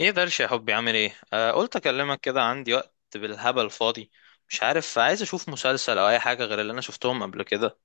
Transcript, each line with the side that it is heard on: left: ايه درش يا حبي، عامل ايه؟ قلت اكلمك كده، عندي وقت بالهبل فاضي. مش عارف، عايز اشوف مسلسل او اي حاجه غير اللي انا شفتهم قبل كده.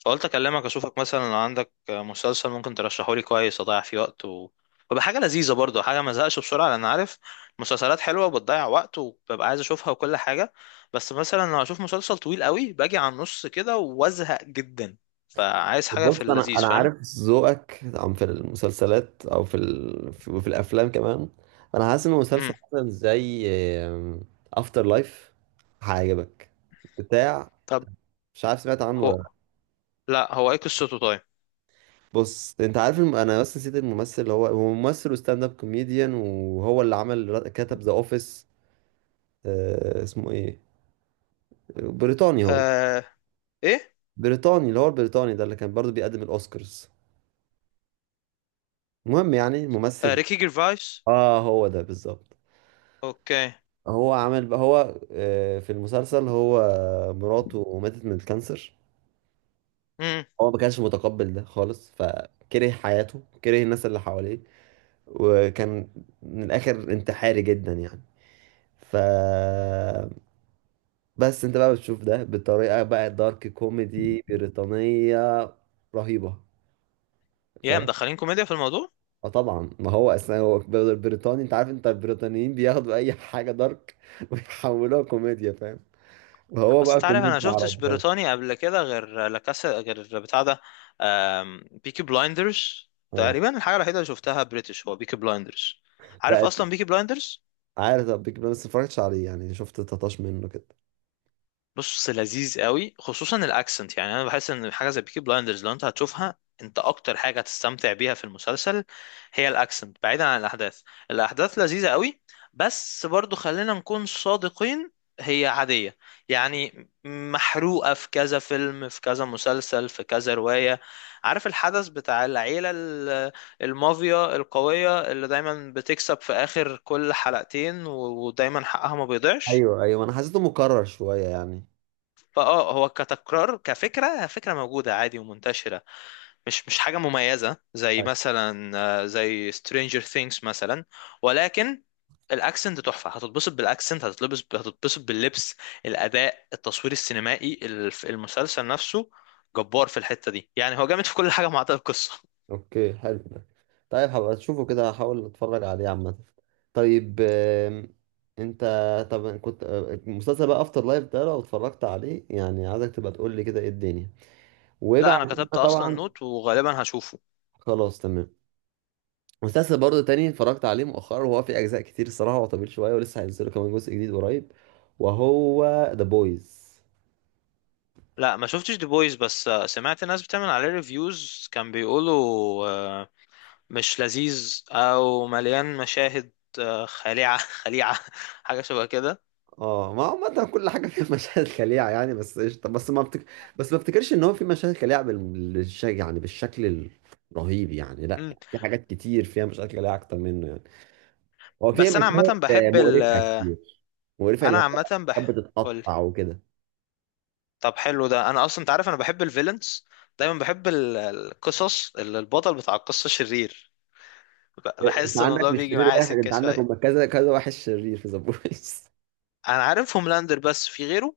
left: فقلت اكلمك اشوفك مثلا لو عندك مسلسل ممكن ترشحه لي كويس اضيع فيه وقت ويبقى حاجه لذيذه، برضه حاجه ما ازهقش بسرعه، لان عارف مسلسلات حلوه وبتضيع وقت وببقى عايز اشوفها وكل حاجه. بس مثلا لو اشوف مسلسل طويل قوي باجي على النص كده وازهق جدا، فعايز حاجه في
right: بص، انا
left: اللذيذ
right: انا
left: فاهم.
right: عارف ذوقك عم في المسلسلات او وفي الافلام كمان. انا حاسس ان مسلسل
left: امم.
right: مثلا زي افتر لايف هيعجبك. بتاع
left: طب.
right: مش عارف سمعت عنه ولا
left: هو
right: لأ.
left: لا، هو ايه قصته؟ طيب.
right: بص انت عارف انا بس نسيت الممثل، اللي هو ممثل وستاند اب كوميديان، وهو اللي عمل كتب ذا اوفيس. اسمه ايه؟ بريطاني هو،
left: آه... ايه؟
right: بريطاني، اللي هو البريطاني ده اللي كان برضو بيقدم الاوسكارز. المهم يعني
left: آه،
right: ممثل.
left: ريكي جيرفايس.
right: اه، هو ده بالظبط.
left: اوكي.
right: هو عمل بقى، هو آه، في المسلسل، هو مراته ماتت من الكانسر.
left: امم.
right: هو ما كانش متقبل ده خالص، فكره حياته، كره الناس اللي حواليه، وكان من الاخر انتحاري جدا يعني. ف بس انت بقى بتشوف ده بطريقه، بقى دارك كوميدي بريطانيه رهيبه،
left: يا
right: فاهم؟
left: مدخلين كوميديا في الموضوع.
right: اه طبعا، ما هو اصلا بريطاني، انت عارف، انت البريطانيين بياخدوا اي حاجه دارك ويحولوها كوميديا، فاهم؟ وهو
left: اصل
right: بقى
left: انت عارف انا
right: كوميديا على
left: شفتش
right: الدراما.
left: بريطاني قبل كده غير لكاسا، غير بتاع ده، بيكي بلايندرز
right: اه.
left: تقريبا الحاجه الوحيده اللي شفتها بريتش، هو بيكي بلايندرز. عارف
right: لا،
left: اصلا بيكي بلايندرز.
right: عارف ده بيج بان بس متفرجتش عليه يعني، شفت تطاش منه كده.
left: بص، لذيذ قوي خصوصا الاكسنت. يعني انا بحس ان حاجه زي بيكي بلايندرز لو انت هتشوفها، انت اكتر حاجه هتستمتع بيها في المسلسل هي الاكسنت، بعيدا عن الاحداث. الاحداث لذيذه قوي، بس برضو خلينا نكون صادقين، هي عاديه. يعني محروقه في كذا فيلم، في كذا مسلسل، في كذا روايه. عارف الحدث بتاع العيله المافيا القويه اللي دايما بتكسب في اخر كل حلقتين ودايما حقها ما بيضيعش.
right: ايوه، ايوه، انا حسيته مكرر شويه يعني.
left: فاه، هو كتكرار كفكره، فكره موجوده عادي ومنتشره، مش حاجه مميزه زي
right: طيب.
left: مثلا زي Stranger Things مثلا. ولكن الاكسنت تحفه، هتتبسط بالاكسنت، هتتلبس، هتتبسط باللبس، الاداء، التصوير السينمائي، المسلسل نفسه جبار في الحته دي. يعني هو جامد في كل حاجه ما عدا القصه.
right: اوكي، حلو ده. طيب، هبقى اشوفه كده، هحاول اتفرج عليه عامه. طيب. انت. طب كنت آه، مسلسل بقى افتر لايف ده لو اتفرجت عليه يعني عايزك تبقى تقول لي كده ايه الدنيا.
left: لا،
right: وبعد
left: انا كتبت
right: كده
left: اصلا
right: طبعا.
left: نوت وغالبا هشوفه.
right: خلاص، تمام. مسلسل برضه تاني اتفرجت عليه مؤخرا، وهو في اجزاء كتير الصراحه، هو طويل شويه، ولسه هينزلوا كمان جزء جديد قريب. وهو ذا بويز.
left: لا ما شفتش دي بويز، بس سمعت ناس بتعمل عليه ريفيوز كان بيقولوا آه، مش لذيذ او مليان مشاهد خليعه. خليعه، حاجه شبه كده.
right: اه، ما عامة كل حاجة فيها مشاهد خليعة يعني، بس قشطة. بس ما افتكرش ان هو في مشاهد خليعة يعني بالشكل الرهيب يعني. لا،
left: مم.
right: في حاجات كتير فيها مشاهد خليعة اكتر منه يعني. هو فيها
left: بس انا
right: مشاهد
left: عامه بحب
right: مقرفة كتير. مقرفة اللي
left: انا
right: هو
left: عامه
right: كانت
left: بح، قولي.
right: بتتقطع وكده.
left: طب حلو ده. انا اصلا انت عارف انا بحب الفيلنز، دايما بحب القصص اللي البطل بتاع القصه شرير.
right: انت
left: بحس ان
right: عندك
left: الموضوع
right: مش
left: بيجي
right: شرير
left: معايا
right: واحد،
left: سكه
right: انت عندك
left: شويه.
right: هم كذا كذا واحد شرير في ذا بويز.
left: انا عارف هوملاندر بس في غيره.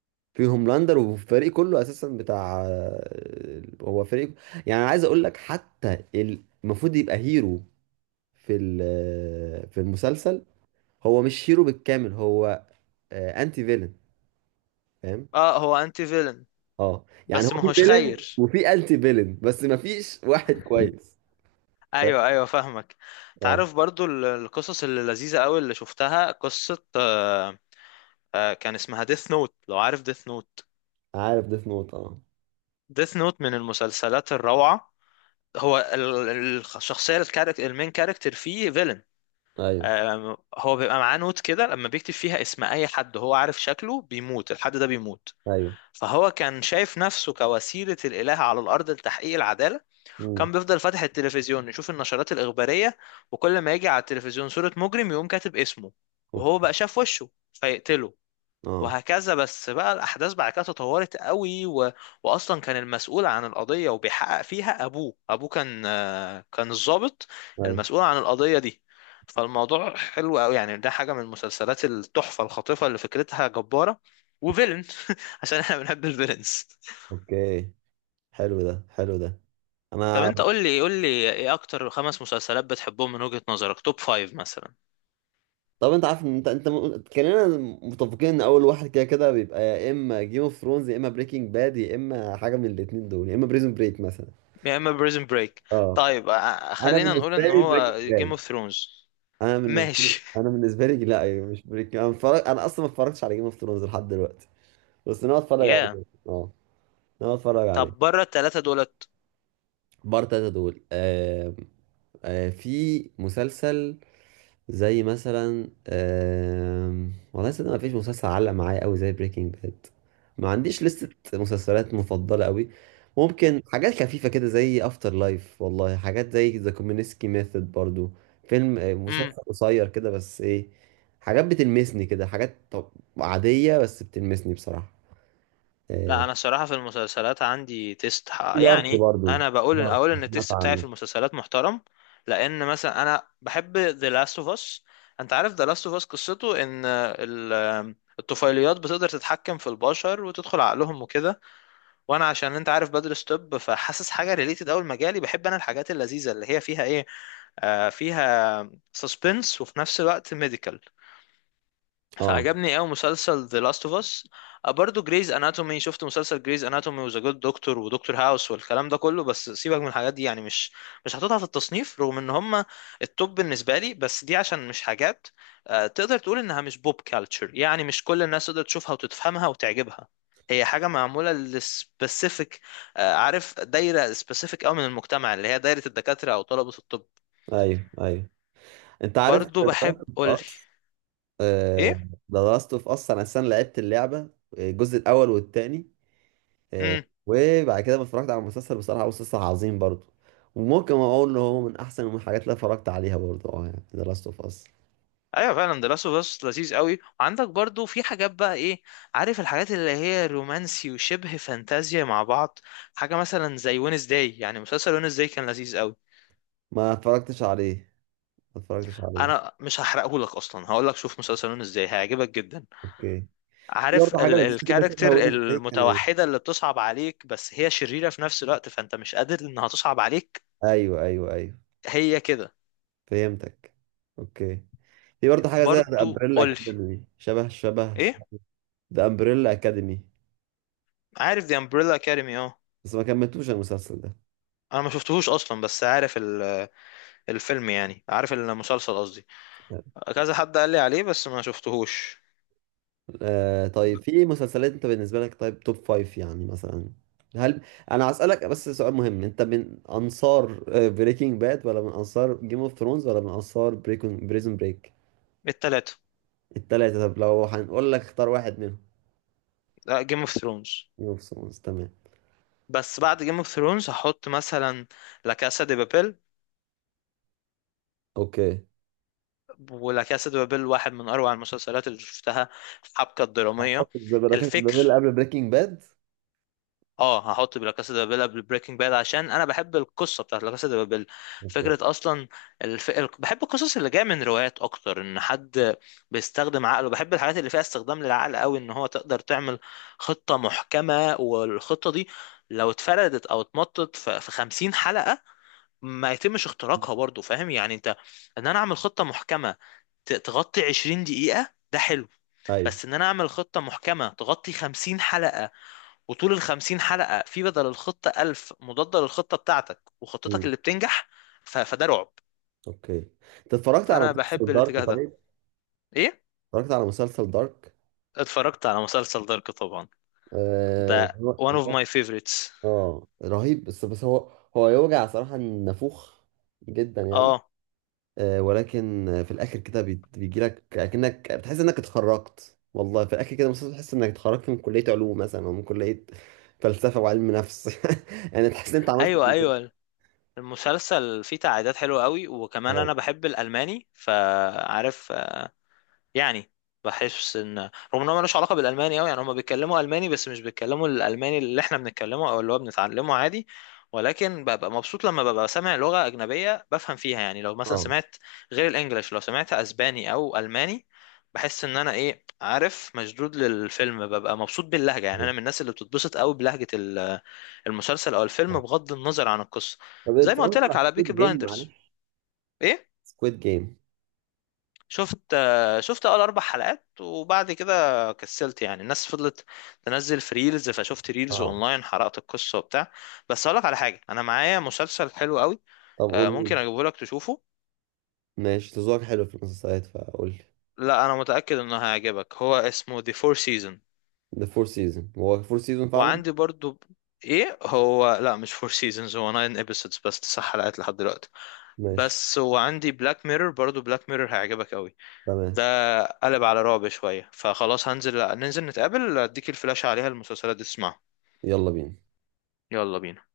right: في هوملاندر والفريق كله اساسا بتاع. هو فريق، يعني عايز اقول لك حتى المفروض يبقى هيرو في المسلسل، هو مش هيرو بالكامل، هو انتي فيلن، فاهم؟
left: اه، هو انتي فيلن
right: اه يعني،
left: بس
right: هو
left: ما
right: في
left: هوش
right: فيلن
left: خير.
right: وفي انتي فيلن بس ما فيش واحد كويس،
left: ايوه،
right: فاهم؟
left: ايوه، فاهمك.
right: اه،
left: تعرف برضو القصص اللي لذيذه قوي، اللي شفتها قصه كان اسمها ديث نوت، لو عارف ديث نوت.
right: عارف ديث نوت، اه.
left: ديث نوت من المسلسلات الروعة. هو الشخصية، الكاركتر المين كاركتر فيه فيلن.
right: ايوه،
left: آم، هو بيبقى معاه نوت كده، لما بيكتب فيها اسم أي حد هو عارف شكله بيموت، الحد ده بيموت.
right: ايوه.
left: فهو كان شايف نفسه كوسيلة الإله على الأرض لتحقيق العدالة.
right: امم
left: كان بيفضل فاتح التلفزيون يشوف النشرات الإخبارية، وكل ما يجي على التلفزيون صورة مجرم يقوم كاتب اسمه، وهو
right: اوكي.
left: بقى شاف وشه فيقتله،
right: اه،
left: وهكذا. بس بقى الأحداث بعد كده تطورت قوي وأصلا كان المسؤول عن القضية وبيحقق فيها أبوه، أبوه كان كان الضابط
right: ايوه.
left: المسؤول عن القضية دي. فالموضوع حلو قوي يعني، ده حاجة من مسلسلات التحفة الخاطفة اللي فكرتها جبارة، وفيلن، عشان احنا بنحب الفيلنز.
right: اوكي، حلو ده، حلو ده.
left: طب
right: انا.
left: انت قول لي قول لي ايه اكتر خمس مسلسلات بتحبهم من وجهة نظرك، توب فايف مثلا.
right: طب، انت عارف إن انت كلنا متفقين ان اول واحد كده كده بيبقى يا اما جيم اوف ثرونز، يا اما بريكنج باد، يا اما حاجه من الاثنين دول، يا اما بريزون بريك مثلا.
left: يا اما بريزن بريك.
right: اه،
left: طيب
right: انا
left: خلينا نقول
right: بالنسبه
left: ان
right: لي
left: هو
right: بريكنج
left: جيم
right: باد.
left: اوف ثرونز.
right: انا بالنسبه لي
left: ماشي.
right: انا بالنسبه لي لا، أيوة، مش بريك. انا اصلا ما اتفرجتش على جيم اوف ثرونز لحد دلوقتي. بس انا اتفرج
left: يا.
right: عليه. اه، انا اتفرج عليه.
left: طب بره التلاتة دولت.
right: بار تلاتة دول. في مسلسل زي مثلا. والله صدق، ما فيش مسلسل علق معايا قوي زي بريكنج باد. ما عنديش لستة مسلسلات مفضلة قوي. ممكن حاجات خفيفة كده زي افتر لايف، والله حاجات زي ذا كومينسكي ميثود برضو. فيلم آه،
left: امم.
right: مسلسل قصير كده بس ايه. حاجات بتلمسني كده، حاجات طب عادية بس بتلمسني بصراحة.
left: لا،
right: آه،
left: انا الصراحه في المسلسلات عندي تيست
right: في دارك
left: يعني
right: برضو.
left: انا بقول،
right: دارك،
left: اقول ان
right: سمعت
left: التيست بتاعي في
right: عنه.
left: المسلسلات محترم. لان مثلا انا بحب The Last of Us. انت عارف The Last of Us قصته ان الطفيليات بتقدر تتحكم في البشر وتدخل عقلهم وكده. وانا عشان انت عارف بدرس طب، فحاسس حاجه ريليتد قوي لمجالي. بحب انا الحاجات اللذيذه اللي هي فيها ايه، آه، فيها سسبنس وفي نفس الوقت ميديكال.
right: اه.
left: فعجبني قوي مسلسل The Last of Us. برضو جريز اناتومي، شفت مسلسل جريز اناتومي وذا جود دكتور ودكتور هاوس والكلام ده كله. بس سيبك من الحاجات دي يعني، مش هحطها في التصنيف رغم ان هم التوب بالنسبه لي، بس دي عشان مش حاجات تقدر تقول انها مش بوب كالتشر. يعني مش كل الناس تقدر تشوفها وتفهمها وتعجبها، هي حاجه معموله للسبيسيفيك. عارف دايره سبيسيفيك قوي من المجتمع، اللي هي دايره الدكاتره او طلبه الطب.
right: ايوه، ايوه. انت عارف
left: برضو
right: دارك أوف
left: بحب قول.
right: اس ذا لاست اوف اس. انا اصلا لعبت اللعبه، الجزء الاول والثاني.
left: ايه؟
right: وبعد كده ما اتفرجت على المسلسل بصراحه، هو مسلسل عظيم برضه. وممكن اقول ان هو من احسن الحاجات اللي اتفرجت عليها برضه، اه يعني ذا لاست اوف اس.
left: ايوه فعلا، ده لاست اوف اس لذيذ قوي. وعندك برضو في حاجات بقى ايه، عارف الحاجات اللي هي رومانسي وشبه فانتازيا مع بعض. حاجه مثلا زي وينز داي، يعني مسلسل وينز داي كان لذيذ قوي.
right: ما اتفرجتش عليه. ما اتفرجتش عليه.
left: انا مش هحرقه لك، اصلا هقول لك شوف مسلسل وينز داي هيعجبك جدا.
right: اوكي. في
left: عارف
right: برضه حاجه
left: ال
right: لذيذه كده شبه
left: الكاركتر
right: وينج كان.
left: المتوحده اللي بتصعب عليك بس هي شريره في نفس الوقت، فانت مش قادر انها تصعب عليك.
right: ايوه، ايوه، ايوه،
left: هي كده.
right: فهمتك. اوكي. في برضه حاجه زي ذا
left: برضو
right: امبريلا
left: قولي.
right: اكاديمي. شبه
left: ايه؟
right: ذا امبريلا اكاديمي
left: عارف دي امبريلا اكاديمي، اه.
right: بس ما كملتوش المسلسل ده.
left: انا ما شفتهوش اصلا بس عارف الفيلم، يعني عارف المسلسل قصدي. كذا حد قال لي عليه بس ما شفتهوش.
right: آه، طيب في مسلسلات انت بالنسبة لك، طيب توب فايف يعني مثلا. هل انا هسألك بس سؤال مهم، انت من انصار بريكنج باد، ولا من انصار جيم اوف ثرونز، ولا من انصار بريزون بريك؟
left: التلاتة.
right: التلاتة. طب لو هنقول لك اختار واحد منهم.
left: جيم اوف ثرونز.
right: جيم اوف ثرونز، تمام.
left: بس بعد جيم اوف ثرونز هحط مثلا لا كاسا دي بابيل.
right: اوكي.
left: ولا كاسا دي بابيل واحد من اروع المسلسلات اللي شفتها، الحبكة الدرامية،
right: هحط بركات البابل
left: الفكر.
right: قبل بريكنج باد.
left: اه، هحط لا كاسا دي بابيل قبل بريكنج باد عشان انا بحب القصه بتاعت لا كاسا دي بابيل،
right: اوكي،
left: فكره اصلا. بحب القصص اللي جايه من روايات اكتر، ان حد بيستخدم عقله. بحب الحاجات اللي فيها استخدام للعقل قوي، ان هو تقدر تعمل خطه محكمه، والخطه دي لو اتفردت او اتمطت في 50 حلقه ما يتمش اختراقها. برضو فاهم يعني انت، ان انا اعمل خطه محكمه تغطي 20 دقيقه، ده حلو.
right: ايوه.
left: بس ان انا اعمل خطه محكمه تغطي 50 حلقه، وطول ال 50 حلقة في بدل الخطة 1000 مضادة للخطة بتاعتك، وخطتك
right: امم
left: اللي بتنجح، فده رعب.
right: اوكي. انت اتفرجت على
left: فأنا بحب
right: مسلسل دارك،
left: الاتجاه ده.
right: طيب؟
left: إيه؟
right: اتفرجت على مسلسل دارك؟
left: اتفرجت على مسلسل دارك طبعا،
right: آه...
left: ده one of my favorites.
right: اه، رهيب. بس هو يوجع صراحة النافوخ جدا يعني.
left: اه.
right: ولكن في الاخر كده بيجي لك اكنك بتحس انك اتخرجت، والله في الاخر كده مثلا تحس انك اتخرجت من كلية علوم مثلا، او من كلية فلسفة وعلم نفس، يعني تحس ان انت عملت
left: ايوه،
right: إنجاز.
left: ايوه. المسلسل فيه تعقيدات حلوة قوي، وكمان
right: اه،
left: انا بحب الالماني، فعارف يعني بحس ان رغم ان هو ملوش علاقه بالالماني قوي، يعني هم بيتكلموا الماني بس مش بيتكلموا الالماني اللي احنا بنتكلمه او اللي هو بنتعلمه عادي. ولكن ببقى مبسوط لما ببقى سامع لغه اجنبيه بفهم فيها. يعني لو مثلا
right: اه،
left: سمعت غير الانجليش، لو سمعت اسباني او الماني، بحس ان انا ايه، عارف، مشدود للفيلم، ببقى مبسوط باللهجه. يعني
right: آه.
left: انا من الناس اللي بتتبسط قوي بلهجه المسلسل او الفيلم،
right: آه.
left: بغض النظر عن القصه.
right: طب
left: زي ما قلت
right: اتفرجت
left: لك
right: على
left: على بيكي
right: سكويد جيم،
left: بلايندرز.
right: معلش؟
left: ايه؟
right: سكويد جيم.
left: شفت شفت اول اربع حلقات وبعد كده كسلت. يعني الناس فضلت تنزل في ريلز، فشفت ريلز
right: اه.
left: اونلاين حرقت القصه وبتاع. بس اقول لك على حاجه، انا معايا مسلسل حلو قوي،
right: طب قول لي.
left: ممكن اجيبه لك تشوفه.
right: ماشي، تزوق حلو في المسلسلات، فقول لي.
left: لا، انا متاكد انه هيعجبك، هو اسمه The Four Seasons.
right: ده فور سيزون، هو فور سيزون فعلا.
left: وعندي برضو. ايه هو؟ لا مش فور سيزونز، هو 9 episodes بس، 9 حلقات لحد دلوقتي
right: ماشي،
left: بس. وعندي بلاك ميرور برضو، بلاك ميرور هيعجبك قوي.
right: تمام.
left: ده قلب على رعب شوية، فخلاص هنزل، ننزل نتقابل، اديك الفلاش عليها المسلسلات دي تسمعها.
right: يلا بينا.
left: يلا بينا.